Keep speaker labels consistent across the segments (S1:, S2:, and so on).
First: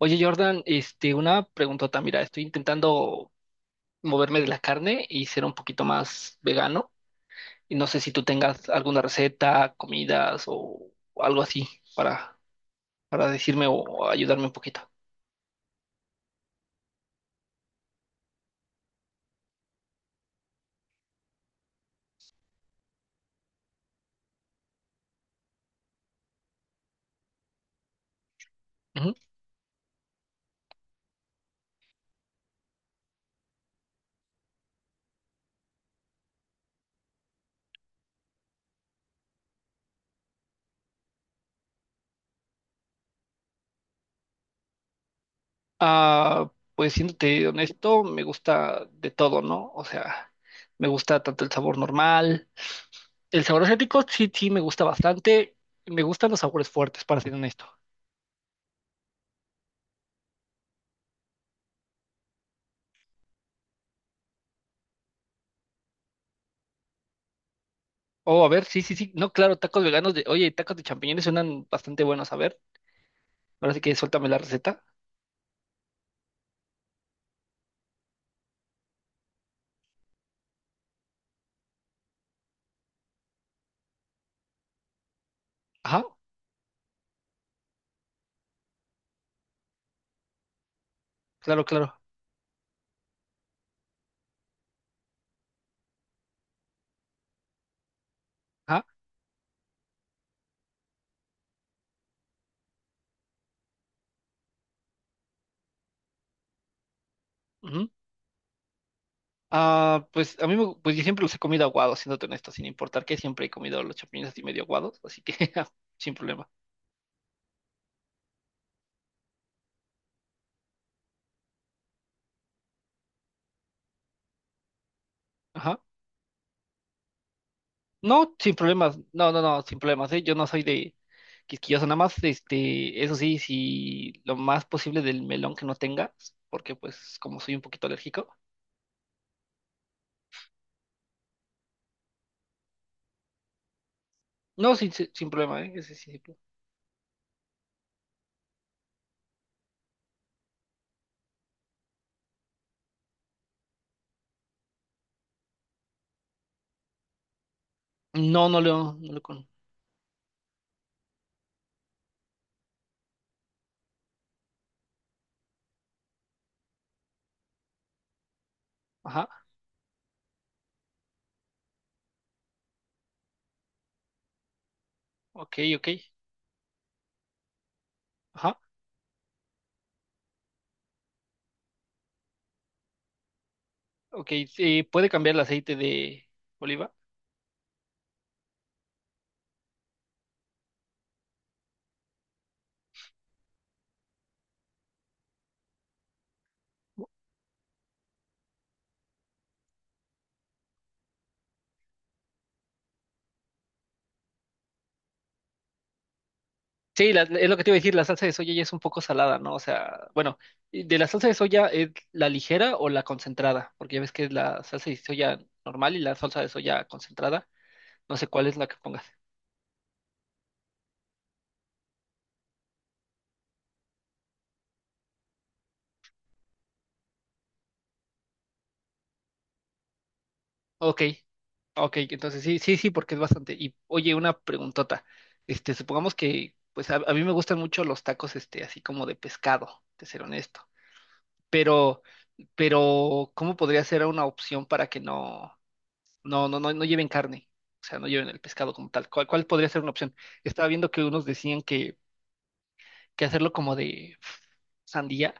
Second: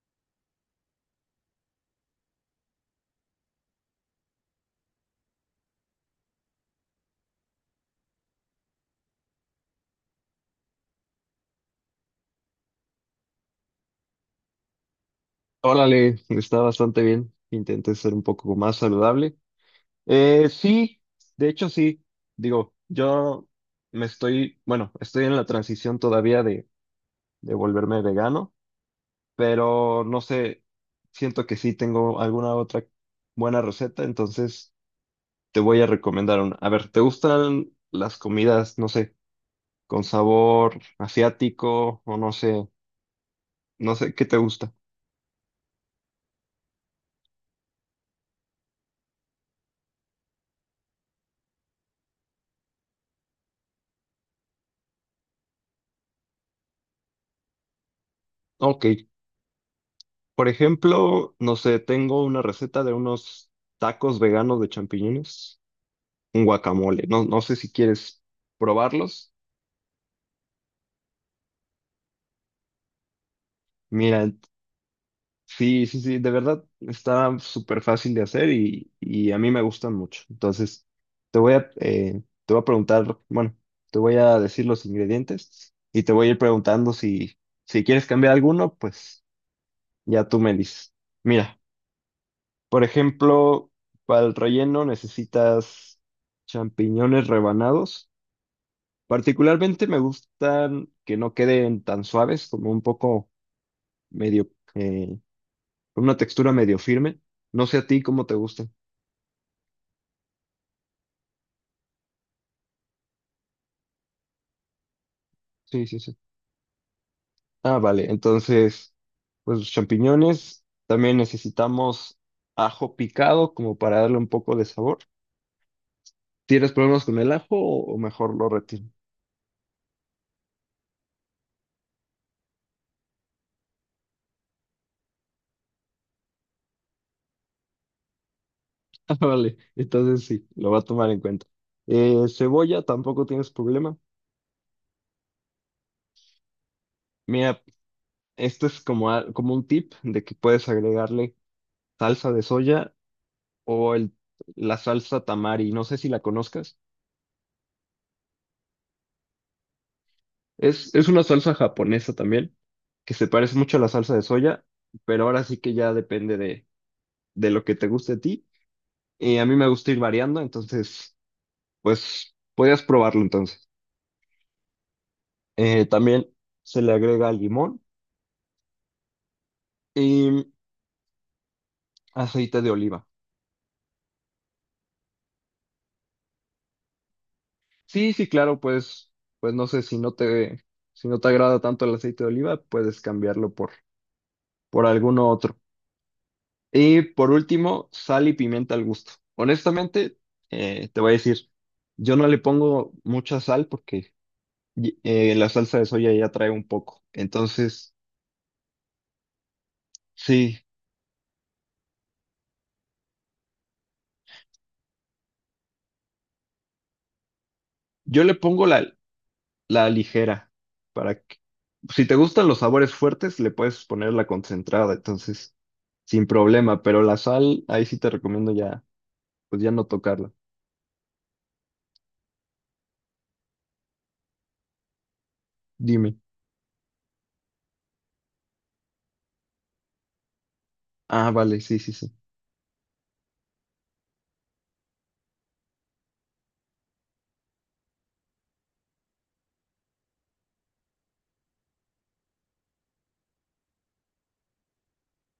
S1: Oye, Jordan, una preguntota. Mira, estoy intentando moverme de la carne y ser un poquito más vegano. Y no sé si tú tengas alguna receta, comidas o algo así para, para decirme o ayudarme un poquito.
S2: Órale, está bastante bien. Intenté ser un poco más saludable. Sí, de hecho sí. Digo, yo estoy en la transición todavía de volverme vegano,
S1: Ujú.
S2: pero no sé, siento que sí tengo alguna otra buena receta, entonces te voy a recomendar una. A ver, ¿te gustan las comidas, no sé, con sabor asiático o no sé, qué te gusta?
S1: Ah, pues siéndote honesto, me gusta de todo, ¿no? O sea, me gusta tanto el sabor normal. El sabor asiático sí, sí, me gusta bastante. Me gustan los sabores fuertes, para ser honesto.
S2: Ok. Por ejemplo, no sé, tengo una receta de unos tacos veganos de champiñones, un guacamole. No sé si quieres
S1: Oh, a ver, sí, sí, sí. No,
S2: probarlos.
S1: claro, tacos veganos de. Oye, tacos de champiñones suenan bastante buenos. A ver, ahora sí que suéltame
S2: Mira,
S1: la receta.
S2: sí, sí, sí, de verdad está súper fácil de hacer y a mí me gustan mucho. Entonces, te voy a preguntar, bueno, te voy a decir los ingredientes y
S1: Ajá,
S2: te voy a ir preguntando si, si quieres cambiar alguno, pues ya tú me dices. Mira,
S1: claro, claro.
S2: por ejemplo, para el relleno necesitas champiñones rebanados.
S1: Ajá.
S2: Particularmente me gustan que no queden tan suaves, como un poco medio, eh, con una textura medio firme. No sé a
S1: Ujú.
S2: ti cómo te gustan.
S1: Ah, pues a mí me, pues yo siempre los he comido aguados, siéndote honesto, sin importar que siempre he comido los champiñones así medio aguados, así que ja,
S2: Sí, sí,
S1: sin
S2: sí.
S1: problema.
S2: Ah, vale. Entonces, pues los champiñones. También necesitamos ajo picado como para darle un poco de sabor.
S1: Ajá.
S2: ¿Tienes problemas con el ajo o
S1: No,
S2: mejor lo
S1: sin
S2: retiro?
S1: problemas. No, no, no, sin problemas, ¿eh? Yo no soy de quisquilloso, nada más, eso sí, si lo más posible del melón que no tengas, porque pues como soy un poquito alérgico.
S2: Ah, vale, entonces sí, lo va a tomar en cuenta. Cebolla, tampoco tienes problema.
S1: No, sin problema, ¿eh? Ese sí, sí.
S2: Mira, esto es como un tip de que puedes agregarle salsa de soya o la salsa tamari. No sé si la conozcas.
S1: No, no lo con.
S2: Es una salsa japonesa también, que se parece mucho a la salsa de soya, pero ahora sí que ya depende de lo que te guste a ti.
S1: Ajá,
S2: Y a mí me gusta ir variando, entonces, pues, podrías probarlo entonces.
S1: ok, ok.
S2: También se le agrega limón
S1: Ajá,
S2: y aceite de oliva.
S1: ok. Sí, puede cambiar el aceite de oliva.
S2: Sí, sí, claro, pues no sé si no te, si no te agrada tanto el aceite de oliva, puedes cambiarlo por alguno otro. Y por último, sal y pimienta al gusto. Honestamente, te voy a decir, yo no le pongo mucha sal porque la salsa de soya ya trae un poco.
S1: Sí, es lo que te iba a decir,
S2: Entonces,
S1: la salsa de soya ya es un poco salada, ¿no? O sea, bueno,
S2: sí,
S1: y de la salsa de soya es la ligera o la concentrada, porque ya ves que es la salsa de soya normal y la salsa de soya concentrada. No
S2: yo
S1: sé
S2: le
S1: cuál es
S2: pongo
S1: la que pongas.
S2: la ligera para que, si te gustan los sabores fuertes, le puedes poner la concentrada, entonces, sin problema, pero la sal, ahí sí te recomiendo ya pues ya no tocarla.
S1: Ok, ok, entonces sí, sí, sí, porque es bastante. Y oye, una preguntota. Supongamos
S2: Dime.
S1: que, pues a mí me gustan mucho los tacos, así como de pescado, de ser honesto.
S2: Ah, vale, sí, sí,
S1: Pero
S2: sí.
S1: pero ¿cómo podría ser una opción para que no lleven carne? O sea, no lleven el pescado como tal. ¿Cuál podría ser una opción? Estaba viendo que unos decían que hacerlo como de sandía,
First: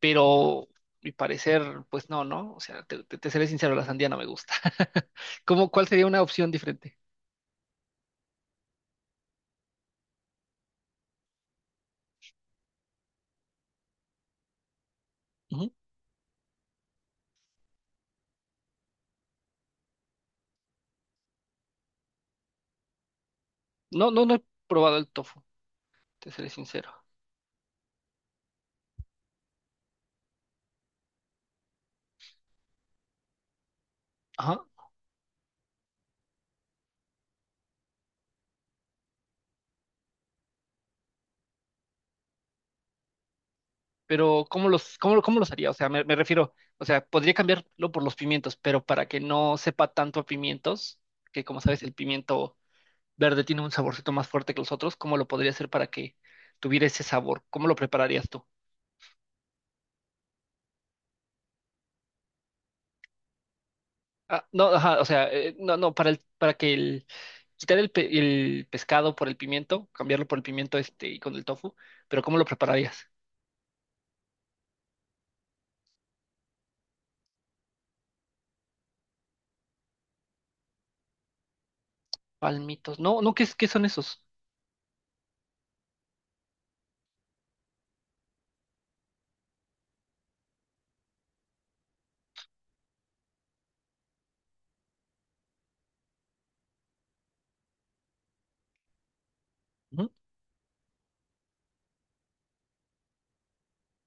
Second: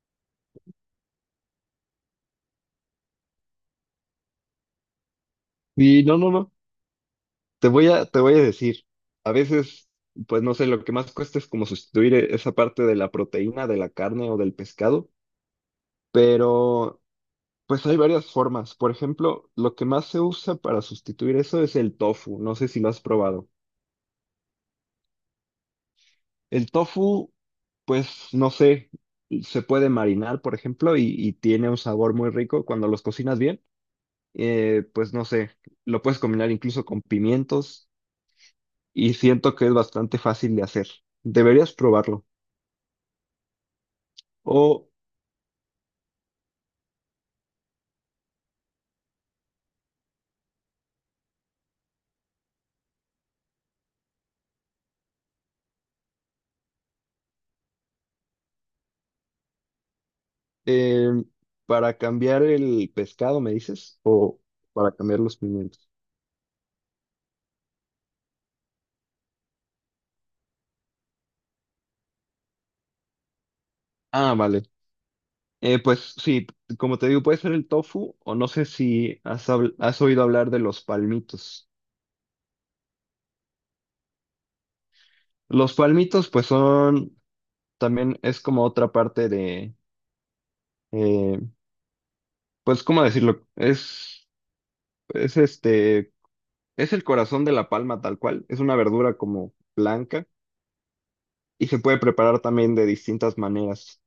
S1: pero mi parecer, pues no, ¿no? O sea, te seré sincero, la sandía no me gusta. ¿Cómo, cuál
S2: Y
S1: sería
S2: no,
S1: una
S2: no,
S1: opción
S2: no.
S1: diferente?
S2: Te voy a decir. A veces, pues no sé, lo que más cuesta es como sustituir esa parte de la proteína, de la carne o del pescado,
S1: Ujú.
S2: pero pues hay varias formas. Por ejemplo, lo que más se usa para sustituir eso es el tofu. No sé si lo has probado.
S1: No, no, no he probado el tofu, te seré
S2: El
S1: sincero.
S2: tofu, pues no sé, se puede marinar, por ejemplo, y tiene un sabor muy rico cuando los cocinas bien. Pues no sé, lo puedes combinar incluso con pimientos y siento que es bastante fácil de hacer. Deberías probarlo.
S1: Pero ¿cómo
S2: O
S1: los, cómo, cómo los haría? O sea, me refiero, o sea, podría cambiarlo por los pimientos, pero para que no sepa tanto a pimientos, que como sabes, el pimiento verde tiene un saborcito más fuerte que los otros, ¿cómo lo podría hacer para que tuviera ese sabor? ¿Cómo lo prepararías tú?
S2: eh, para cambiar el pescado, me dices, o
S1: Ah, no,
S2: para
S1: ajá, o
S2: cambiar
S1: sea,
S2: los
S1: no,
S2: pimientos.
S1: no, quitar el pescado por el pimiento, cambiarlo por el pimiento este y con el tofu, pero ¿cómo lo prepararías?
S2: Ah, vale. Pues sí, como te digo, puede ser el tofu o no sé si has oído hablar de los palmitos.
S1: Palmitos, no, no, ¿qué son esos?
S2: Los palmitos pues son, también es como otra parte eh, pues, ¿cómo decirlo? Es este es el corazón de la palma tal cual. Es una verdura como
S1: Ujú.
S2: blanca y se puede preparar también de distintas maneras.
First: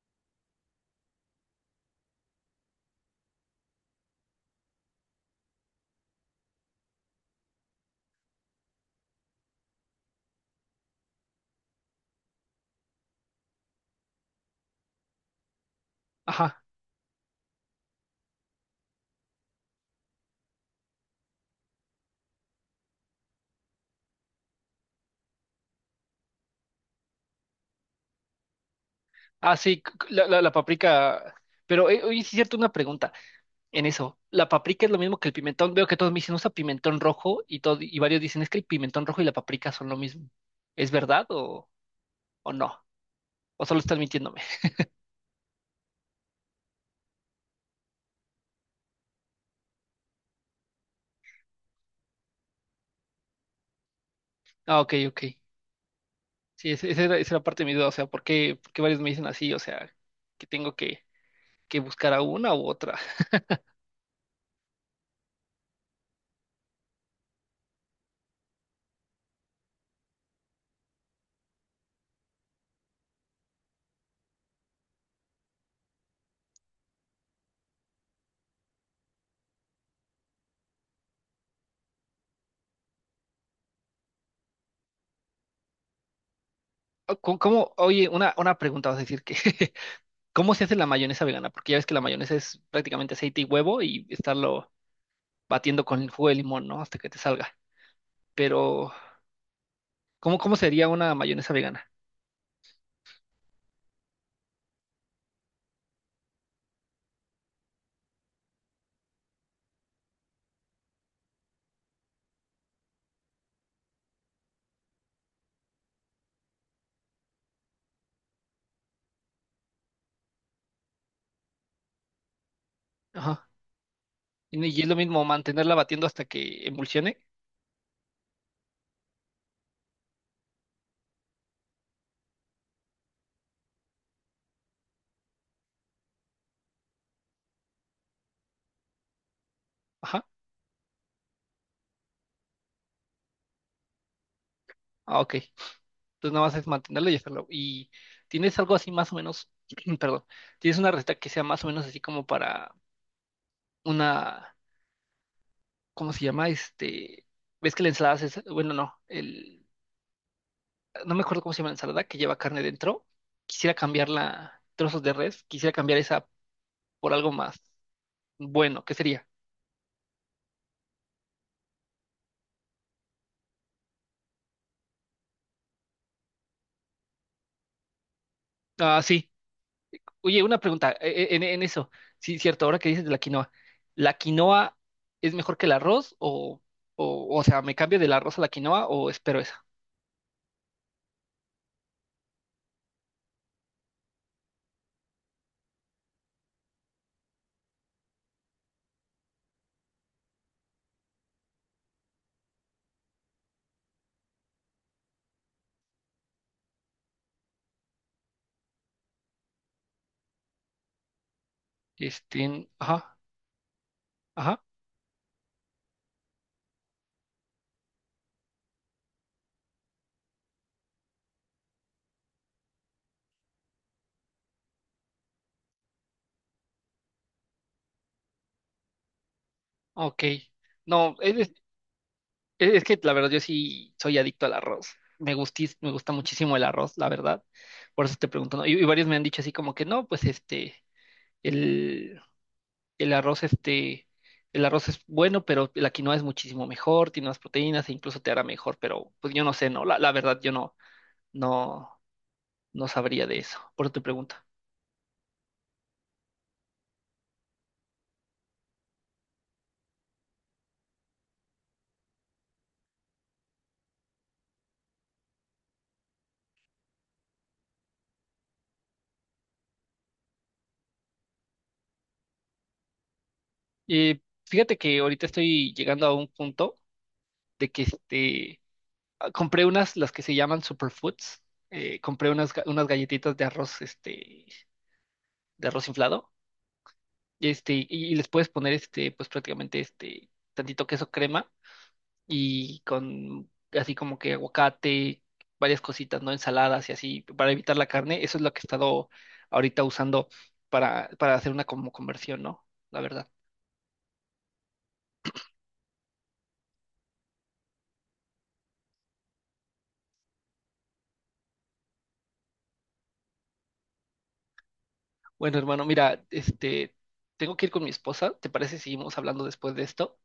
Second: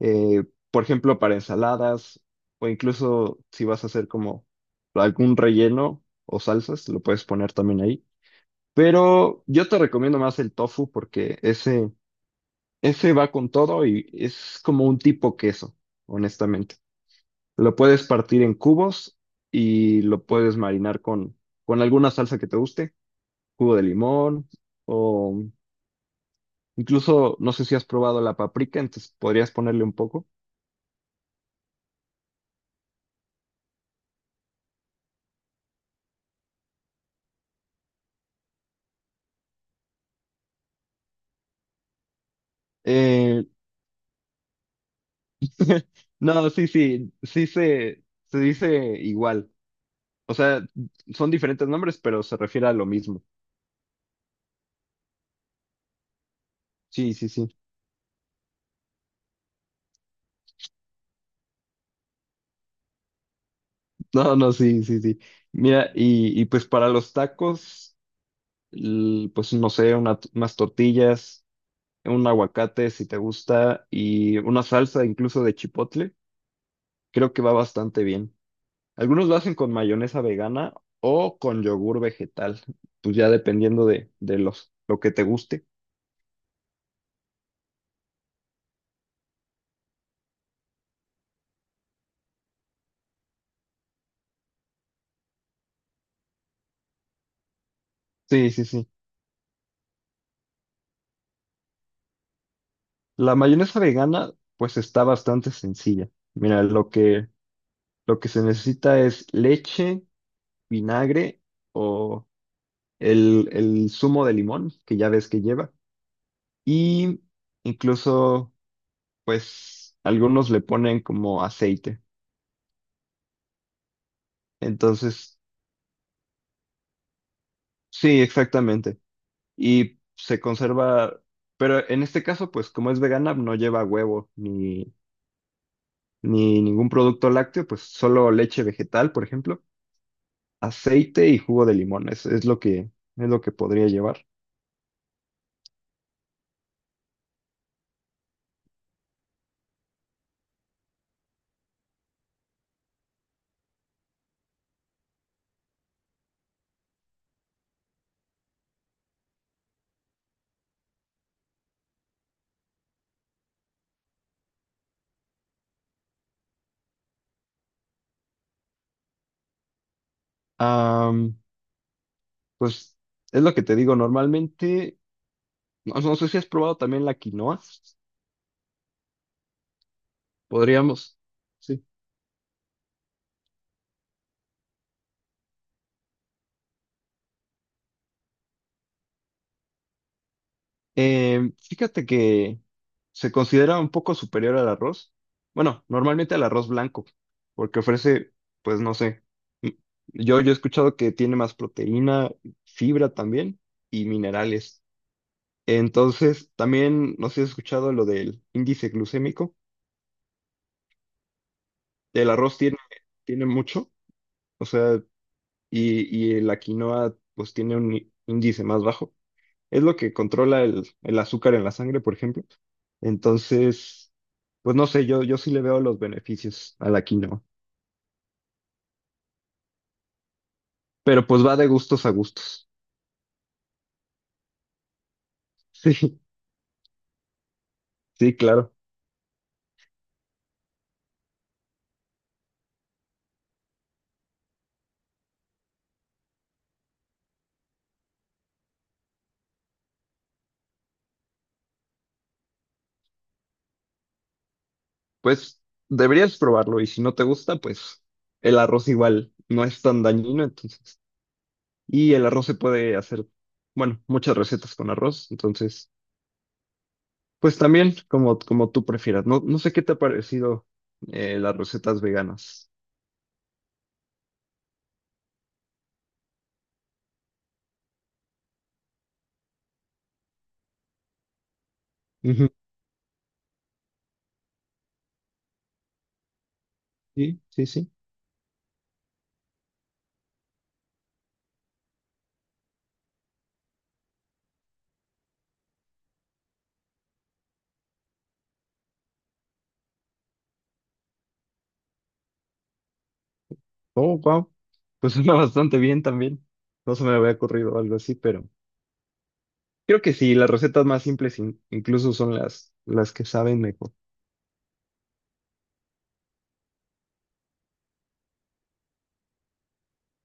S2: Eh, por ejemplo, para ensaladas o incluso si vas a hacer como algún relleno o salsas, lo puedes poner también ahí. Pero yo te recomiendo más el tofu porque ese va con todo y es como un tipo queso,
S1: Ajá.
S2: honestamente. Lo puedes partir en cubos y lo puedes marinar con alguna salsa que te guste. Jugo de limón o incluso no sé si has probado la paprika, entonces podrías
S1: Ah, sí,
S2: ponerle
S1: c-
S2: un
S1: c- la,
S2: poco.
S1: la, la paprika. Pero oye, sí es cierto, una pregunta en eso. ¿La paprika es lo mismo que el pimentón? Veo que todos me dicen, usa pimentón rojo y, todo, y varios dicen, es que el pimentón rojo y la paprika son lo mismo. ¿Es verdad o no?
S2: Eh,
S1: ¿O solo están mintiéndome?
S2: no, sí, sí, sí se dice igual. O sea, son diferentes nombres, pero se refiere a lo mismo.
S1: Ah, ok, ok. Sí, ese- esa
S2: Sí,
S1: era,
S2: sí,
S1: esa era
S2: sí.
S1: parte de mi duda. O sea, ¿por qué varios me dicen así? O sea, que tengo que buscar a una u otra.
S2: No, no, sí, sí, sí. Mira, pues para los tacos, pues no sé, unas tortillas, un aguacate si te gusta, y una salsa incluso de chipotle, creo que va bastante bien. Algunos lo hacen con mayonesa vegana o con yogur vegetal, pues ya dependiendo de lo que te guste.
S1: Ah, oye, una pregunta, vas a decir que, ¿cómo se hace la mayonesa vegana? Porque ya ves que la mayonesa es prácticamente aceite y huevo y estarlo batiendo con el jugo de limón, ¿no? Hasta que te salga.
S2: Sí, sí, sí.
S1: Pero, ¿cómo sería una mayonesa vegana?
S2: La mayonesa vegana, pues está bastante sencilla. Mira, lo que se necesita es leche, vinagre o el zumo de limón, que ya ves que lleva. Y incluso, pues, algunos le ponen como aceite.
S1: Ajá. Y es lo mismo
S2: Entonces,
S1: mantenerla batiendo hasta que emulsione.
S2: sí, exactamente. Y se conserva, pero en este caso, pues como es vegana, no lleva huevo ni ningún producto lácteo, pues solo leche vegetal, por ejemplo,
S1: Ajá.
S2: aceite y jugo de limón, es lo que podría llevar.
S1: Ah, ok. Entonces nada más es mantenerla y hacerlo. ¿Y tienes algo así más o menos, perdón, tienes una receta que sea más o menos así como para una, ¿cómo se llama? ¿Ves que la ensalada es, bueno, no, el, no me acuerdo cómo se llama la ensalada que lleva carne dentro? Quisiera cambiarla, trozos de res, quisiera cambiar esa por algo más bueno. ¿Qué sería?
S2: Am, pues es lo que te digo, normalmente, no, no sé si has probado también la quinoa,
S1: Ah, sí. Oye, una pregunta
S2: podríamos.
S1: en
S2: Sí.
S1: eso. Sí, cierto, ahora que dices de la quinoa. ¿La quinoa es mejor que el arroz o, o, sea, me cambio del arroz a la quinoa o espero esa?
S2: Eh, Fíjate que se considera un poco superior al arroz. Bueno, normalmente al arroz blanco, porque ofrece, pues no sé. m- Yo, yo he escuchado que tiene más proteína, fibra también y minerales. Entonces, también, no sé si has escuchado lo del índice glucémico. El arroz
S1: Este, ajá,
S2: tiene mucho,
S1: ajá,
S2: o sea, y la quinoa, pues tiene un índice más bajo. Es lo que controla el azúcar en la sangre, por ejemplo. Entonces, pues no sé, yo sí le veo los beneficios a la quinoa,
S1: ok. No,
S2: pero
S1: es,
S2: pues va
S1: es-
S2: de gustos a gustos.
S1: es que la verdad yo sí soy adicto al arroz. Me gusta
S2: Sí,
S1: muchísimo el arroz, la verdad. Por eso te
S2: sí,
S1: pregunto, ¿no? Y,
S2: claro.
S1: y varios me han dicho así como que no, pues el, el arroz, este, el arroz es bueno, pero la quinoa es muchísimo mejor, tiene más proteínas e incluso te hará mejor, pero pues yo no sé, ¿no? La verdad, yo no, no sabría de eso, por eso te pregunto.
S2: Pues deberías probarlo y si no te gusta, pues el arroz igual no es tan dañino, entonces. Y el arroz se puede hacer, bueno, muchas recetas con arroz, entonces, pues también como, como tú prefieras. No, no sé qué te ha parecido las recetas veganas.
S1: Fíjate que ahorita estoy llegando a un punto de que compré unas, las que se llaman superfoods, compré
S2: Ujú.
S1: unas, unas galletitas de arroz, de arroz inflado,
S2: Sí, sí,
S1: y,
S2: sí.
S1: y les puedes poner, pues prácticamente, tantito queso crema y con así como que aguacate, varias cositas, ¿no? Ensaladas y así, para evitar la carne. Eso es lo que he estado ahorita usando para hacer una como conversión, ¿no? La verdad.
S2: Oh, wow. Pues suena bastante bien también. No se me había ocurrido algo así, pero creo que sí, las recetas más simples incluso son las que saben mejor.
S1: Bueno, hermano, mira, tengo que ir con mi esposa. ¿Te parece si seguimos hablando después de esto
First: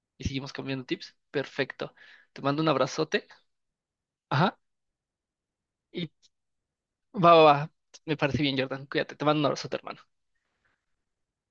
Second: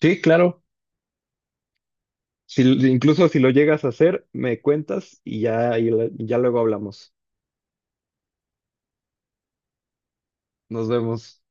S2: Sí,
S1: y seguimos
S2: claro.
S1: cambiando tips? Perfecto. Te mando
S2: Si,
S1: un abrazote.
S2: incluso si lo llegas a hacer,
S1: Ajá.
S2: me cuentas y ya, y
S1: Y
S2: ya luego hablamos.
S1: va, va, va. Me parece bien, Jordan. Cuídate. Te mando un abrazote, hermano.
S2: Nos vemos.